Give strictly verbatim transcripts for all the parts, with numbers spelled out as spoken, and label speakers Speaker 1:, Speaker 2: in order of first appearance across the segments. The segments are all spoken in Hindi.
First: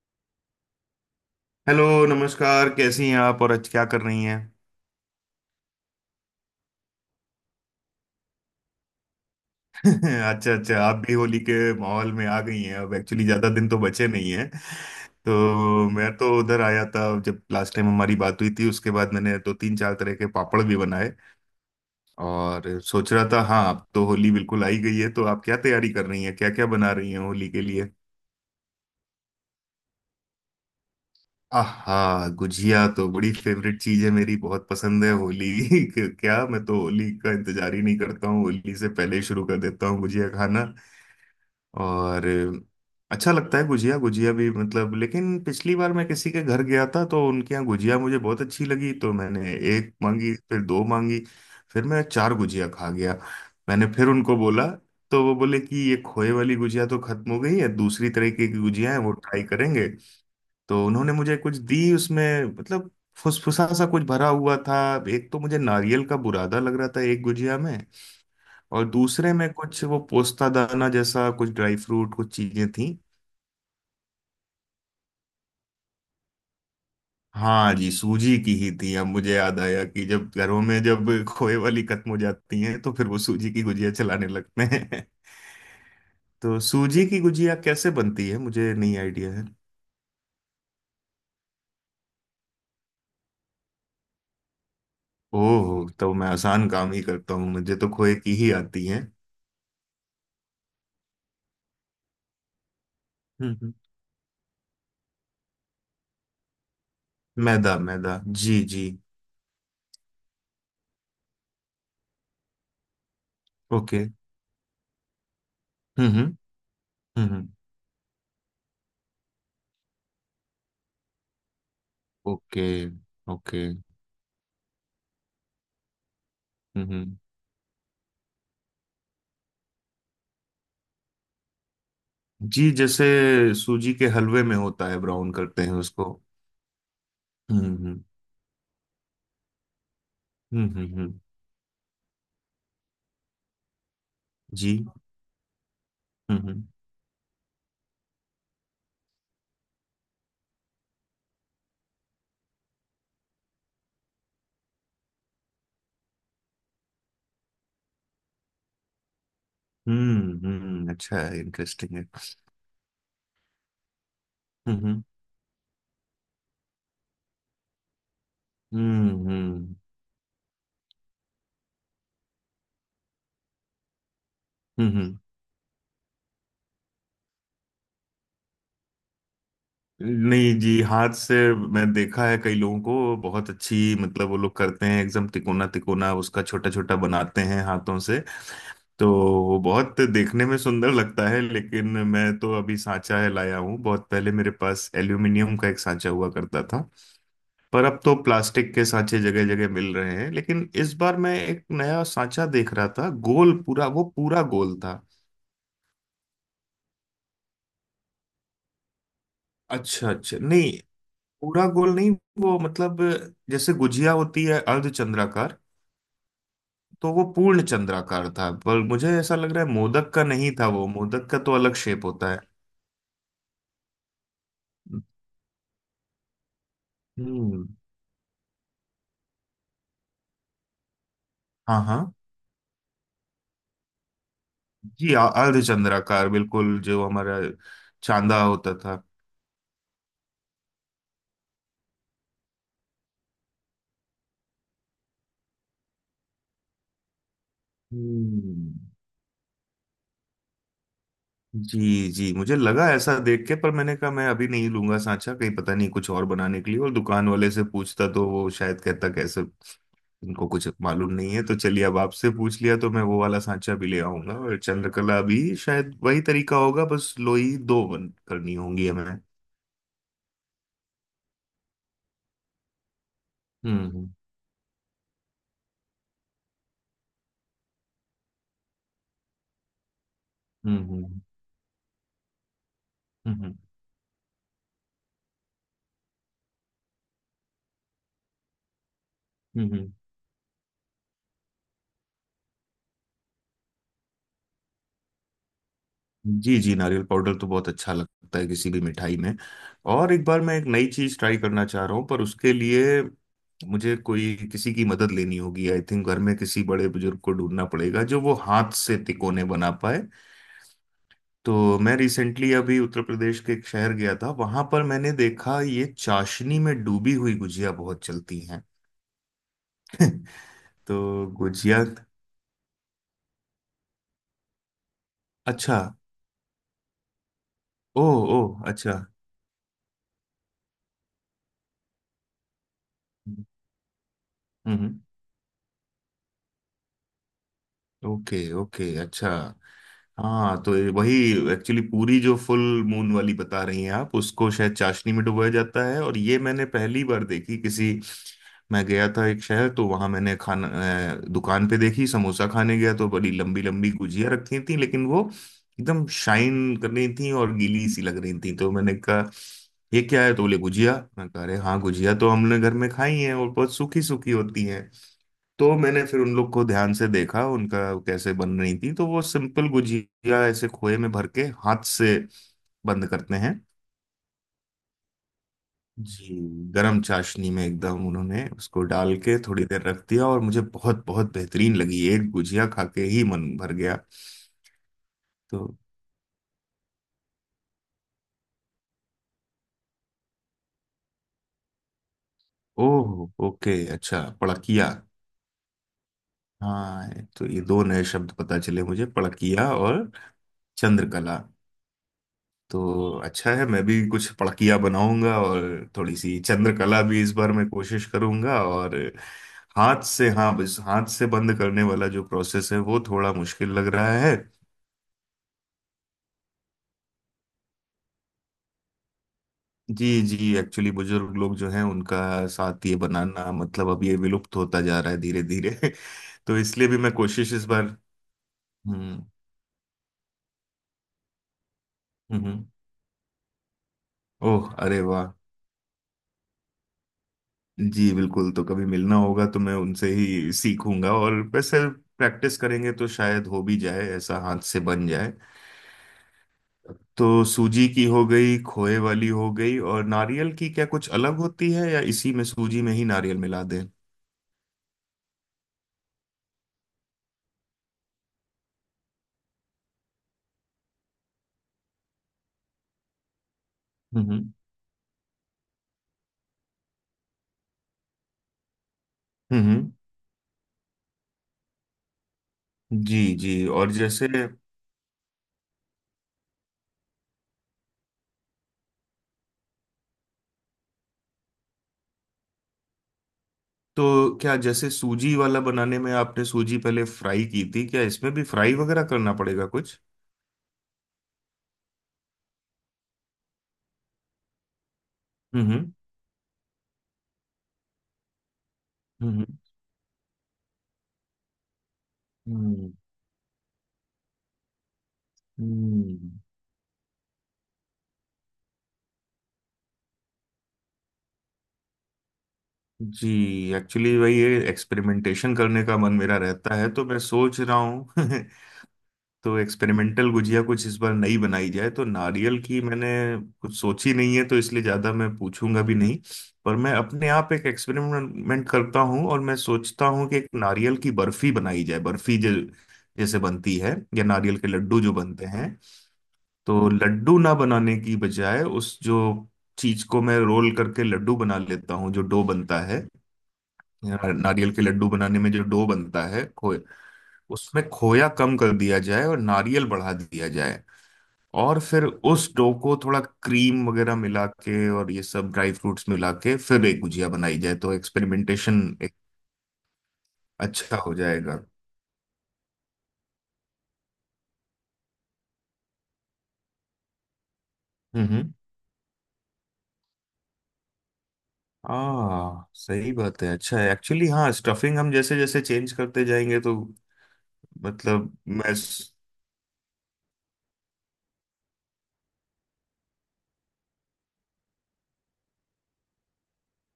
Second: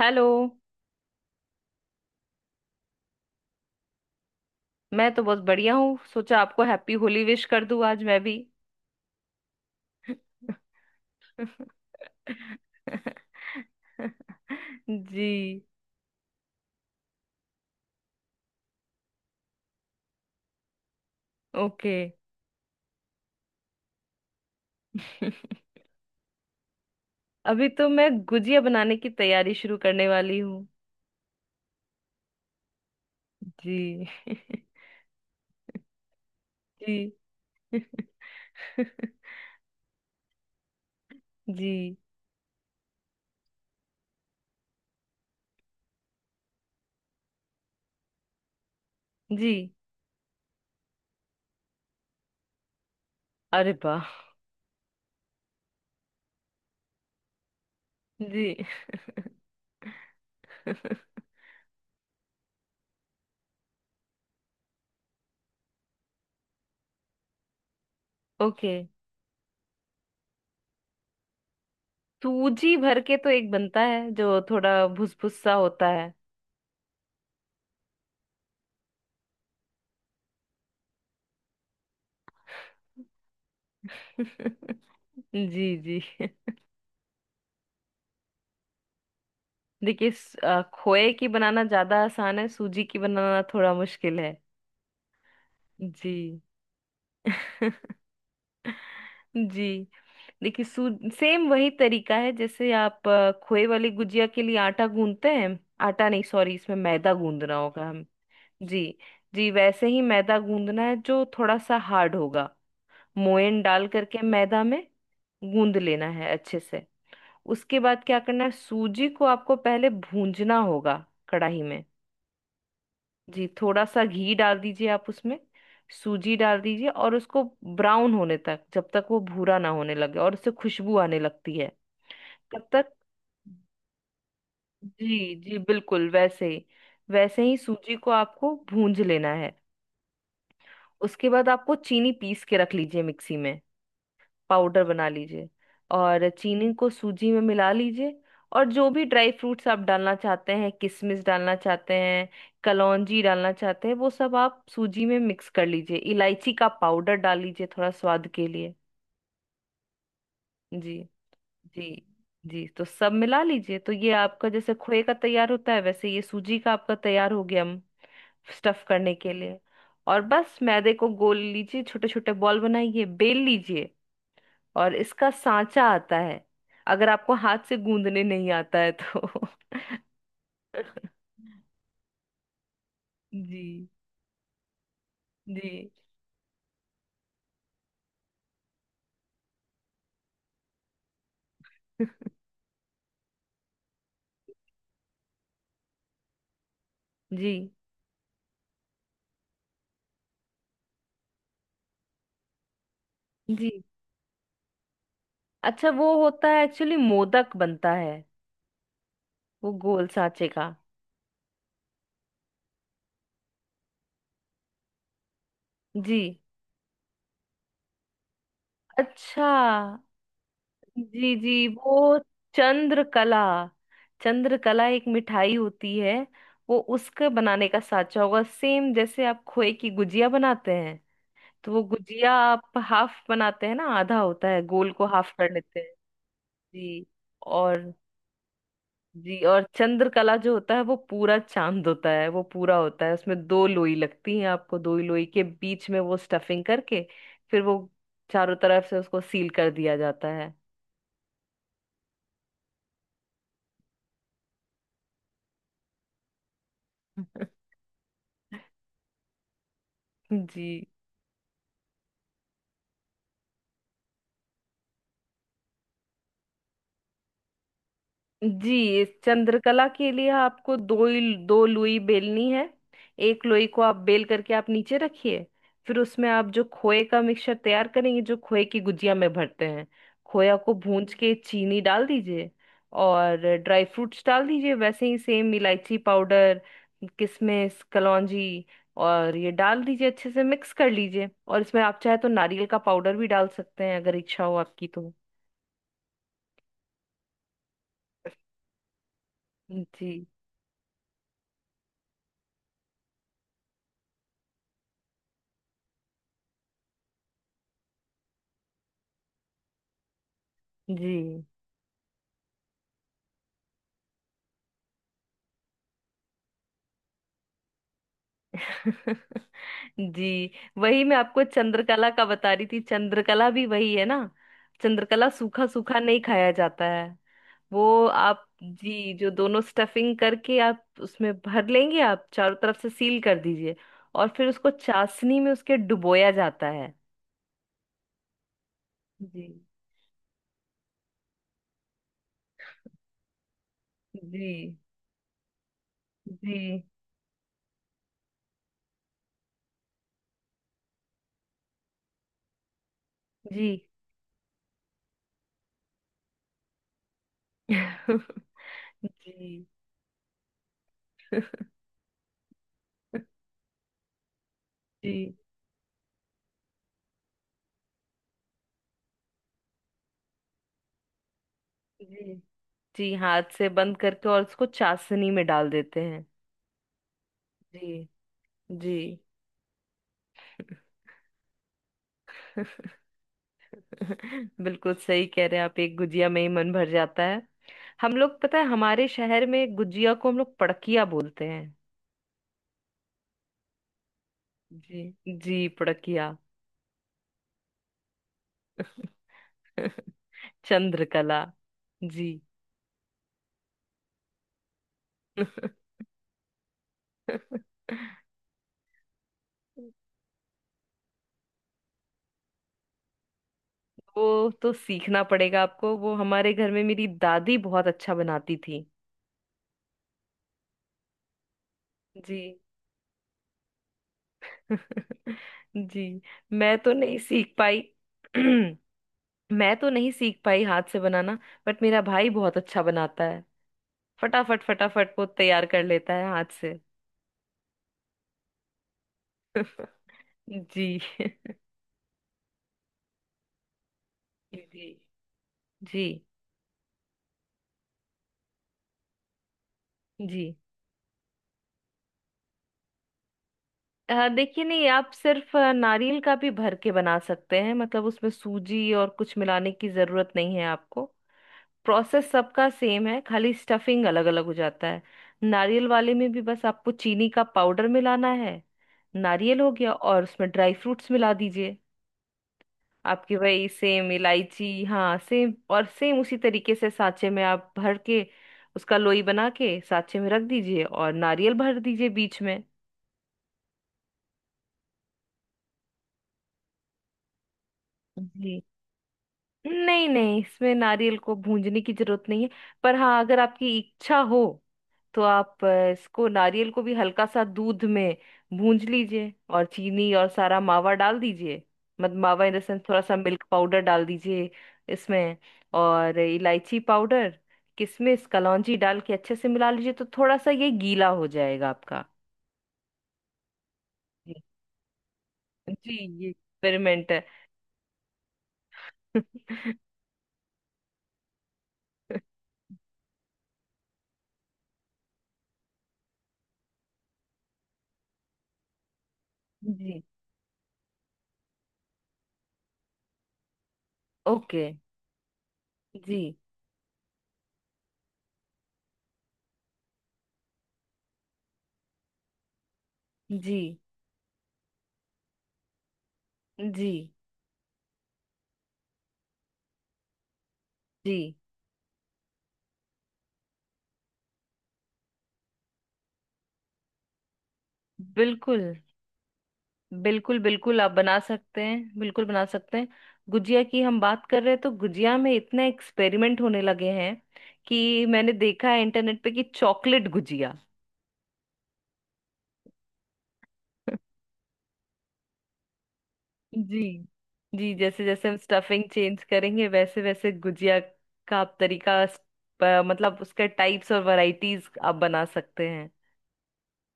Speaker 1: हेलो।
Speaker 2: हेलो नमस्कार, कैसी हैं आप? और अच्छा क्या कर रही हैं?
Speaker 1: मैं तो बहुत बढ़िया हूँ, सोचा आपको हैप्पी होली विश कर दूँ आज मैं भी।
Speaker 2: अच्छा अच्छा, आप भी होली के माहौल में आ गई हैं। अब एक्चुअली ज़्यादा दिन तो बचे नहीं हैं। तो
Speaker 1: जी।
Speaker 2: मैं तो उधर आया था जब लास्ट टाइम हमारी बात हुई थी, उसके बाद मैंने दो तीन चार तरह के पापड़ भी बनाए
Speaker 1: ओके।
Speaker 2: और सोच रहा था। हाँ, अब तो होली बिल्कुल आई गई है, तो आप क्या तैयारी कर रही हैं, क्या क्या बना रही हैं होली के
Speaker 1: अभी तो
Speaker 2: लिए?
Speaker 1: मैं गुजिया बनाने की तैयारी शुरू करने वाली हूँ।
Speaker 2: आहा, गुजिया तो बड़ी
Speaker 1: जी।
Speaker 2: फेवरेट चीज है मेरी, बहुत पसंद है होली। क्या! मैं तो
Speaker 1: जी।
Speaker 2: होली का इंतजार ही नहीं करता हूँ, होली से पहले ही शुरू कर देता हूँ गुजिया खाना।
Speaker 1: जी
Speaker 2: और अच्छा लगता है गुजिया। गुजिया भी मतलब, लेकिन पिछली बार मैं किसी के घर गया था तो उनके यहाँ गुजिया मुझे बहुत अच्छी लगी, तो
Speaker 1: जी।
Speaker 2: मैंने एक मांगी, फिर दो मांगी, फिर मैं चार गुजिया खा गया।
Speaker 1: अरे
Speaker 2: मैंने फिर
Speaker 1: वाह।
Speaker 2: उनको बोला, तो वो बोले कि ये खोए वाली गुजिया तो खत्म हो गई है, दूसरी तरीके
Speaker 1: जी।
Speaker 2: की गुजिया है वो ट्राई करेंगे। तो उन्होंने मुझे कुछ दी, उसमें मतलब फुसफुसा सा कुछ भरा हुआ था। एक तो मुझे नारियल का बुरादा लग रहा था एक गुजिया में,
Speaker 1: ओके।
Speaker 2: और दूसरे में कुछ वो पोस्ता दाना जैसा कुछ ड्राई फ्रूट कुछ चीजें
Speaker 1: सूजी
Speaker 2: थी।
Speaker 1: भर के तो एक बनता है जो थोड़ा भुस भुस सा होता है।
Speaker 2: हाँ जी, सूजी की ही थी। अब मुझे याद आया कि जब घरों में जब खोए वाली खत्म हो जाती हैं तो फिर वो सूजी की गुजिया चलाने लगते हैं।
Speaker 1: जी जी।
Speaker 2: तो सूजी की गुजिया कैसे बनती है मुझे नहीं आइडिया है।
Speaker 1: देखिए स- अ, खोए की बनाना ज्यादा आसान है, सूजी की बनाना थोड़ा मुश्किल है।
Speaker 2: ओह,
Speaker 1: जी।
Speaker 2: तो मैं आसान काम ही करता हूँ, मुझे तो खोए की ही आती है।
Speaker 1: जी। देखिए सू सेम वही तरीका है जैसे आप अ,
Speaker 2: हम्म
Speaker 1: खोए
Speaker 2: हम्म।
Speaker 1: वाली गुजिया के लिए आटा गूंदते हैं। आटा नहीं, सॉरी, इसमें मैदा गूंदना
Speaker 2: मैदा
Speaker 1: होगा। हम।
Speaker 2: मैदा, जी
Speaker 1: जी।
Speaker 2: जी।
Speaker 1: जी वैसे ही मैदा गूंदना है जो थोड़ा सा हार्ड होगा। मोयन डाल
Speaker 2: ओके।
Speaker 1: करके मैदा में गूंद
Speaker 2: हम्म
Speaker 1: लेना
Speaker 2: हम्म।
Speaker 1: है अच्छे से।
Speaker 2: हम्म हम्म।
Speaker 1: उसके बाद क्या करना है, सूजी को आपको पहले भूंजना होगा कढ़ाई में।
Speaker 2: ओके ओके, हम्म
Speaker 1: जी,
Speaker 2: okay,
Speaker 1: थोड़ा सा घी डाल दीजिए आप उसमें। सूजी डाल
Speaker 2: okay,
Speaker 1: दीजिए और
Speaker 2: हम्म,
Speaker 1: उसको ब्राउन होने तक, जब तक वो भूरा ना होने लगे और उससे खुशबू आने लगती है, तब
Speaker 2: जी।
Speaker 1: तक।
Speaker 2: जैसे सूजी के हलवे में होता है, ब्राउन
Speaker 1: जी जी
Speaker 2: करते हैं
Speaker 1: बिल्कुल
Speaker 2: उसको।
Speaker 1: वैसे ही। वैसे ही
Speaker 2: हम्म
Speaker 1: सूजी
Speaker 2: हम्म।
Speaker 1: को आपको भूंज लेना है।
Speaker 2: हम्म हम्म हम्म,
Speaker 1: उसके बाद आपको चीनी पीस के रख लीजिए मिक्सी में, पाउडर
Speaker 2: जी।
Speaker 1: बना लीजिए। और
Speaker 2: हम्म हम्म।
Speaker 1: चीनी को सूजी में मिला लीजिए। और जो भी ड्राई फ्रूट्स आप डालना चाहते हैं, किशमिश डालना चाहते हैं, कलौंजी डालना चाहते हैं, वो सब आप सूजी में मिक्स कर लीजिए। इलायची का पाउडर डाल लीजिए थोड़ा स्वाद के लिए।
Speaker 2: हम्म हम्म,
Speaker 1: जी।
Speaker 2: अच्छा है,
Speaker 1: जी।
Speaker 2: इंटरेस्टिंग है।
Speaker 1: जी, तो सब मिला लीजिए, तो ये आपका जैसे खोए
Speaker 2: हम्म
Speaker 1: का तैयार होता है, वैसे ये सूजी का आपका तैयार हो गया स्टफ
Speaker 2: हम्म।
Speaker 1: करने
Speaker 2: हम्म
Speaker 1: के लिए।
Speaker 2: हम्म
Speaker 1: और बस मैदे को गोल लीजिए, छोटे छोटे बॉल बनाइए, बेल लीजिए।
Speaker 2: हम्म।
Speaker 1: और
Speaker 2: हम्म।
Speaker 1: इसका सांचा आता है, अगर आपको हाथ से गूंदने नहीं आता है तो।
Speaker 2: नहीं जी, हाथ से मैं देखा है कई लोगों को बहुत अच्छी,
Speaker 1: जी।
Speaker 2: मतलब वो लोग करते हैं एकदम तिकोना
Speaker 1: जी।
Speaker 2: तिकोना उसका, छोटा छोटा बनाते हैं हाथों से। तो वो बहुत देखने में सुंदर लगता है, लेकिन मैं तो अभी सांचा है लाया हूँ। बहुत पहले मेरे पास एल्यूमिनियम का एक सांचा हुआ करता था,
Speaker 1: जी।
Speaker 2: पर अब तो प्लास्टिक के सांचे जगह जगह मिल रहे हैं। लेकिन इस बार मैं एक नया सांचा देख रहा था, गोल
Speaker 1: जी,
Speaker 2: पूरा, वो पूरा गोल था।
Speaker 1: अच्छा वो होता है एक्चुअली, मोदक बनता है वो गोल
Speaker 2: अच्छा अच्छा,
Speaker 1: सांचे का।
Speaker 2: नहीं पूरा गोल नहीं। वो मतलब जैसे गुजिया होती है अर्ध चंद्राकार,
Speaker 1: जी।
Speaker 2: तो वो पूर्ण चंद्राकार था। पर मुझे ऐसा
Speaker 1: अच्छा।
Speaker 2: लग रहा है मोदक का नहीं था वो, मोदक
Speaker 1: जी।
Speaker 2: का तो
Speaker 1: जी
Speaker 2: अलग शेप
Speaker 1: वो
Speaker 2: होता है।
Speaker 1: चंद्रकला, चंद्रकला एक मिठाई होती है। वो उसके
Speaker 2: हम्म।
Speaker 1: बनाने का सांचा होगा, सेम जैसे आप खोए की गुजिया बनाते हैं, तो
Speaker 2: हाँ
Speaker 1: वो
Speaker 2: हाँ,
Speaker 1: गुजिया आप हाफ बनाते हैं ना, आधा होता है, गोल को
Speaker 2: जी
Speaker 1: हाफ कर
Speaker 2: अर्ध
Speaker 1: लेते हैं।
Speaker 2: चंद्राकार बिल्कुल, जो
Speaker 1: जी।
Speaker 2: हमारा
Speaker 1: और।
Speaker 2: चांदा होता था।
Speaker 1: जी और चंद्रकला जो होता है वो पूरा चांद होता है, वो पूरा होता है, उसमें दो लोई लगती हैं आपको, दो ही लोई के बीच में वो स्टफिंग करके फिर वो चारों तरफ
Speaker 2: हम्म।
Speaker 1: से उसको सील कर दिया जाता है।
Speaker 2: जी जी, मुझे लगा ऐसा देख के, पर मैंने कहा मैं अभी नहीं लूंगा सांचा, कहीं पता नहीं कुछ और बनाने के लिए, और दुकान वाले से पूछता तो वो शायद कहता, कैसे इनको
Speaker 1: जी।
Speaker 2: कुछ मालूम नहीं है। तो चलिए, अब आपसे पूछ लिया, तो मैं वो वाला सांचा भी ले आऊंगा और चंद्रकला भी। शायद वही तरीका होगा, बस लोई दो बन करनी
Speaker 1: जी
Speaker 2: होंगी
Speaker 1: इस
Speaker 2: हमें।
Speaker 1: चंद्रकला के लिए आपको दो ही दो लोई बेलनी है। एक लोई को आप
Speaker 2: हम्म
Speaker 1: बेल करके आप नीचे रखिए। फिर उसमें आप जो खोए का मिक्सचर तैयार करेंगे, जो खोए की गुजिया में भरते हैं, खोया को
Speaker 2: हम्म।
Speaker 1: भूंज
Speaker 2: हम्म
Speaker 1: के चीनी डाल दीजिए
Speaker 2: हम्म।
Speaker 1: और
Speaker 2: हम्म
Speaker 1: ड्राई फ्रूट्स डाल दीजिए, वैसे ही सेम इलायची पाउडर, किशमिश, कलौंजी। और ये
Speaker 2: हम्म, हम्म,
Speaker 1: डाल दीजिए, अच्छे से मिक्स कर लीजिए। और इसमें आप चाहे तो नारियल का पाउडर भी डाल सकते हैं, अगर इच्छा हो आपकी तो।
Speaker 2: जी जी, नारियल पाउडर तो बहुत अच्छा लगता है किसी भी मिठाई में। और एक
Speaker 1: जी।
Speaker 2: बार मैं एक नई चीज ट्राई करना चाह रहा हूँ, पर उसके लिए मुझे कोई किसी की मदद लेनी होगी। आई थिंक घर में किसी बड़े बुजुर्ग को ढूंढना पड़ेगा जो वो हाथ से तिकोने बना पाए।
Speaker 1: जी।
Speaker 2: तो मैं रिसेंटली अभी उत्तर प्रदेश के एक शहर गया था, वहां पर मैंने देखा ये चाशनी में डूबी हुई गुजिया बहुत चलती हैं।
Speaker 1: जी
Speaker 2: तो
Speaker 1: वही मैं आपको
Speaker 2: गुजिया।
Speaker 1: चंद्रकला का बता रही थी। चंद्रकला भी वही है ना, चंद्रकला सूखा
Speaker 2: अच्छा।
Speaker 1: सूखा नहीं खाया जाता है। वो
Speaker 2: ओ। ओ।
Speaker 1: आप,
Speaker 2: अच्छा।
Speaker 1: जी, जो दोनों स्टफिंग करके आप उसमें भर लेंगे, आप चारों तरफ से सील कर
Speaker 2: हम्म
Speaker 1: दीजिए और फिर उसको
Speaker 2: हम्म,
Speaker 1: चाशनी में उसके डुबोया जाता है।
Speaker 2: ओके ओके, अच्छा।
Speaker 1: जी।
Speaker 2: हाँ, तो ये वही एक्चुअली पूरी जो फुल मून वाली बता रही हैं आप, उसको शायद
Speaker 1: जी।
Speaker 2: चाशनी में डुबाया जाता है। और ये मैंने
Speaker 1: जी।
Speaker 2: पहली बार देखी किसी। मैं गया था एक शहर, तो वहां मैंने खाना अ, दुकान पे देखी, समोसा खाने गया तो बड़ी लंबी
Speaker 1: जी।
Speaker 2: लंबी गुजिया रखी थी, लेकिन वो एकदम शाइन कर रही थी और गीली सी लग रही थी। तो मैंने कहा
Speaker 1: जी।
Speaker 2: ये क्या है, तो बोले गुजिया। मैं कह रहे हाँ, गुजिया तो हमने घर में खाई है और बहुत सूखी सूखी होती है।
Speaker 1: जी।
Speaker 2: तो मैंने फिर उन लोग को ध्यान से देखा उनका, कैसे बन रही थी, तो वो सिंपल गुजिया ऐसे खोए में भर के हाथ से
Speaker 1: जी।
Speaker 2: बंद
Speaker 1: जी
Speaker 2: करते
Speaker 1: हाथ
Speaker 2: हैं।
Speaker 1: से बंद करके और उसको चाशनी में डाल देते हैं।
Speaker 2: जी। गरम चाशनी में
Speaker 1: जी
Speaker 2: एकदम उन्होंने उसको
Speaker 1: जी।
Speaker 2: डाल के थोड़ी देर रख दिया और मुझे बहुत बहुत बेहतरीन लगी, एक गुजिया खा के ही मन भर गया।
Speaker 1: बिल्कुल सही कह रहे
Speaker 2: तो
Speaker 1: हैं आप, एक गुजिया में ही मन भर जाता है। हम लोग, पता है, हमारे शहर में गुजिया को हम लोग पड़किया बोलते हैं।
Speaker 2: ओह ओके, अच्छा, पड़किया।
Speaker 1: जी। जी पड़किया।
Speaker 2: हाँ, तो ये दो नए शब्द पता चले मुझे, पड़किया और चंद्रकला।
Speaker 1: चंद्रकला। जी।
Speaker 2: तो अच्छा है, मैं भी कुछ पड़कियाँ बनाऊंगा और थोड़ी सी चंद्रकला भी इस बार मैं कोशिश करूंगा। और हाथ से, हाँ, बस हाथ से बंद करने वाला जो प्रोसेस है वो थोड़ा मुश्किल लग रहा
Speaker 1: वो
Speaker 2: है।
Speaker 1: तो सीखना पड़ेगा आपको। वो हमारे घर में मेरी दादी बहुत अच्छा बनाती थी।
Speaker 2: जी जी, एक्चुअली बुजुर्ग लोग जो हैं उनका
Speaker 1: जी।
Speaker 2: साथ ये बनाना मतलब अब ये विलुप्त होता जा रहा है धीरे धीरे।
Speaker 1: जी
Speaker 2: तो
Speaker 1: मैं
Speaker 2: इसलिए
Speaker 1: तो
Speaker 2: भी मैं
Speaker 1: नहीं
Speaker 2: कोशिश
Speaker 1: सीख
Speaker 2: इस
Speaker 1: पाई।
Speaker 2: बार। हम्म
Speaker 1: मैं तो नहीं सीख पाई हाथ से बनाना। बट मेरा भाई
Speaker 2: हम्म।
Speaker 1: बहुत
Speaker 2: हम्म।
Speaker 1: अच्छा बनाता, फटाफट
Speaker 2: ओह अरे
Speaker 1: फटाफट वो
Speaker 2: वाह,
Speaker 1: तैयार कर लेता है हाथ से।
Speaker 2: जी बिल्कुल, तो कभी मिलना होगा तो मैं उनसे ही
Speaker 1: जी।
Speaker 2: सीखूंगा। और वैसे प्रैक्टिस करेंगे तो शायद हो भी जाए, ऐसा हाथ से
Speaker 1: जी।
Speaker 2: बन जाए।
Speaker 1: जी।
Speaker 2: तो सूजी की हो गई, खोए वाली हो गई, और
Speaker 1: जी
Speaker 2: नारियल की क्या कुछ अलग होती है या इसी में सूजी में ही नारियल मिला दें?
Speaker 1: अ, देखिए, नहीं, आप सिर्फ अ, नारियल का भी भर के बना सकते हैं, मतलब उसमें सूजी और कुछ मिलाने की जरूरत नहीं है आपको। प्रोसेस सबका सेम है, खाली स्टफिंग अलग अलग
Speaker 2: हम्म
Speaker 1: हो जाता है। नारियल वाले में भी बस आपको चीनी का पाउडर मिलाना है। नारियल हो
Speaker 2: हम्म,
Speaker 1: गया और उसमें ड्राई फ्रूट्स मिला दीजिए।
Speaker 2: जी
Speaker 1: आपकी
Speaker 2: जी,
Speaker 1: वही
Speaker 2: और
Speaker 1: सेम
Speaker 2: जैसे।
Speaker 1: इलायची, हाँ, सेम और सेम उसी तरीके से साँचे में आप भर के, उसका लोई बना के साँचे में रख दीजिए और नारियल भर दीजिए बीच में।
Speaker 2: तो क्या जैसे सूजी वाला बनाने में आपने सूजी पहले फ्राई की थी, क्या इसमें भी
Speaker 1: जी,
Speaker 2: फ्राई वगैरह करना पड़ेगा कुछ?
Speaker 1: नहीं नहीं, इसमें नारियल को भूंजने की जरूरत नहीं है। पर हाँ, अगर आपकी इच्छा हो तो आप अ,
Speaker 2: हम्म
Speaker 1: इसको, नारियल को भी हल्का सा दूध में भूंज लीजिए
Speaker 2: हम्म।
Speaker 1: और चीनी और सारा मावा डाल दीजिए। मत मावा इन द सेंस,
Speaker 2: हम्म
Speaker 1: थोड़ा सा मिल्क पाउडर डाल दीजिए इसमें।
Speaker 2: हम्म।
Speaker 1: और
Speaker 2: हम्म,
Speaker 1: इलायची पाउडर, किशमिश, कलौंजी डाल के अच्छे से मिला लीजिए, तो थोड़ा सा ये गीला हो जाएगा आपका।
Speaker 2: जी एक्चुअली
Speaker 1: जी।
Speaker 2: वही है, एक्सपेरिमेंटेशन करने का
Speaker 1: जी,
Speaker 2: मन
Speaker 1: ये
Speaker 2: मेरा रहता है तो
Speaker 1: एक्सपेरिमेंट
Speaker 2: मैं
Speaker 1: है।
Speaker 2: सोच रहा हूँ। तो एक्सपेरिमेंटल गुजिया कुछ इस बार नई बनाई जाए, तो नारियल की मैंने कुछ सोची नहीं है तो इसलिए ज़्यादा मैं पूछूंगा भी नहीं। पर मैं अपने आप एक एक्सपेरिमेंट करता हूँ और मैं
Speaker 1: जी।
Speaker 2: सोचता हूँ कि एक नारियल की बर्फी बनाई जाए, बर्फी जो जैसे बनती है, या नारियल
Speaker 1: ओके।
Speaker 2: के लड्डू जो बनते हैं,
Speaker 1: जी।
Speaker 2: तो लड्डू ना बनाने की बजाय उस जो चीज को मैं रोल करके लड्डू बना लेता हूँ जो डो बनता है,
Speaker 1: जी।
Speaker 2: या नारियल के लड्डू बनाने में जो डो बनता है खोए,
Speaker 1: जी।
Speaker 2: उसमें खोया कम कर दिया जाए और नारियल बढ़ा दिया जाए,
Speaker 1: जी
Speaker 2: और फिर उस डो को थोड़ा क्रीम वगैरह मिला के और ये सब ड्राई फ्रूट्स मिला के फिर एक गुजिया बनाई जाए तो
Speaker 1: बिल्कुल
Speaker 2: एक्सपेरिमेंटेशन एक।
Speaker 1: बिल्कुल। बिल्कुल आप
Speaker 2: अच्छा हो
Speaker 1: बना
Speaker 2: जाएगा।
Speaker 1: सकते हैं, बिल्कुल बना सकते हैं। गुजिया की हम बात कर रहे हैं तो गुजिया में इतने एक्सपेरिमेंट होने लगे हैं कि
Speaker 2: हम्म
Speaker 1: मैंने
Speaker 2: हम्म,
Speaker 1: देखा है इंटरनेट पे कि चॉकलेट गुजिया।
Speaker 2: आ सही बात है, अच्छा है एक्चुअली। हाँ, स्टफिंग हम जैसे जैसे चेंज करते जाएंगे तो
Speaker 1: जी। जी जैसे जैसे
Speaker 2: मतलब
Speaker 1: हम
Speaker 2: मैं।
Speaker 1: स्टफिंग चेंज करेंगे वैसे वैसे गुजिया का आप तरीका स- प- मतलब उसके टाइप्स और वैरायटीज आप बना सकते हैं।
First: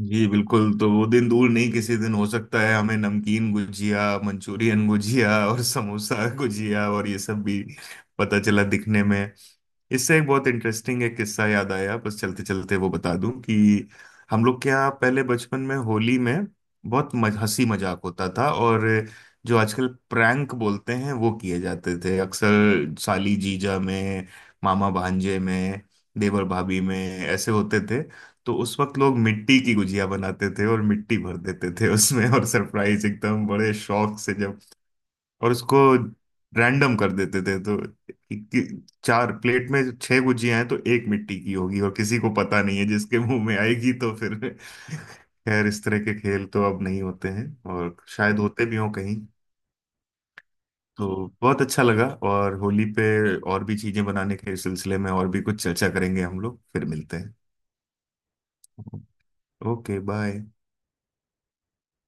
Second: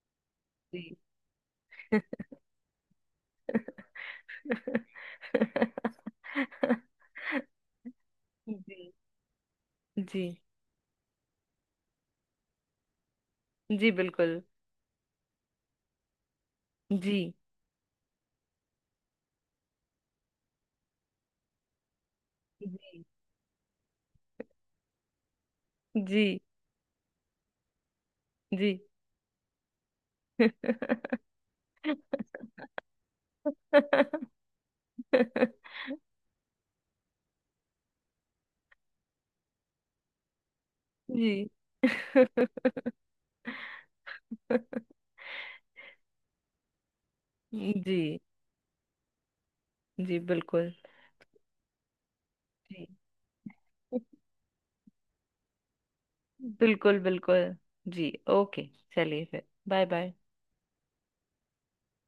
Speaker 2: जी बिल्कुल, तो
Speaker 1: जी।
Speaker 2: वो दिन दूर नहीं, किसी दिन हो सकता है हमें नमकीन गुजिया, मंचूरियन गुजिया और समोसा गुजिया और ये सब भी पता चला
Speaker 1: जी।
Speaker 2: दिखने में। इससे
Speaker 1: जी।
Speaker 2: एक बहुत इंटरेस्टिंग एक किस्सा याद आया, बस चलते चलते वो बता दूं कि
Speaker 1: जी बिल्कुल।
Speaker 2: हम लोग के यहाँ पहले बचपन में होली में बहुत
Speaker 1: जी।
Speaker 2: मज, हंसी मजाक होता था। और जो आजकल प्रैंक बोलते हैं वो किए जाते थे अक्सर,
Speaker 1: जी।
Speaker 2: साली जीजा में, मामा भांजे में,
Speaker 1: जी।
Speaker 2: देवर भाभी में, ऐसे होते थे। तो
Speaker 1: जी।
Speaker 2: उस वक्त लोग मिट्टी की गुजिया बनाते थे और मिट्टी भर देते थे उसमें, और सरप्राइज एकदम बड़े शौक से, और उसको रैंडम कर देते थे। तो इक्की- चार प्लेट में छह गुजियां हैं तो एक मिट्टी
Speaker 1: जी।
Speaker 2: की होगी और किसी को पता नहीं है, जिसके मुंह में आएगी तो फिर। खैर इस तरह के खेल तो अब नहीं होते हैं, और
Speaker 1: जी
Speaker 2: शायद होते भी हों कहीं।
Speaker 1: जी बिल्कुल।
Speaker 2: तो बहुत अच्छा लगा, और होली
Speaker 1: जी
Speaker 2: पे और भी चीजें बनाने के सिलसिले में और भी कुछ चर्चा करेंगे, हम लोग फिर
Speaker 1: बिल्कुल
Speaker 2: मिलते हैं।
Speaker 1: बिल्कुल। जी ओके, चलिए, फिर बाय
Speaker 2: ओके
Speaker 1: बाय।
Speaker 2: बाय।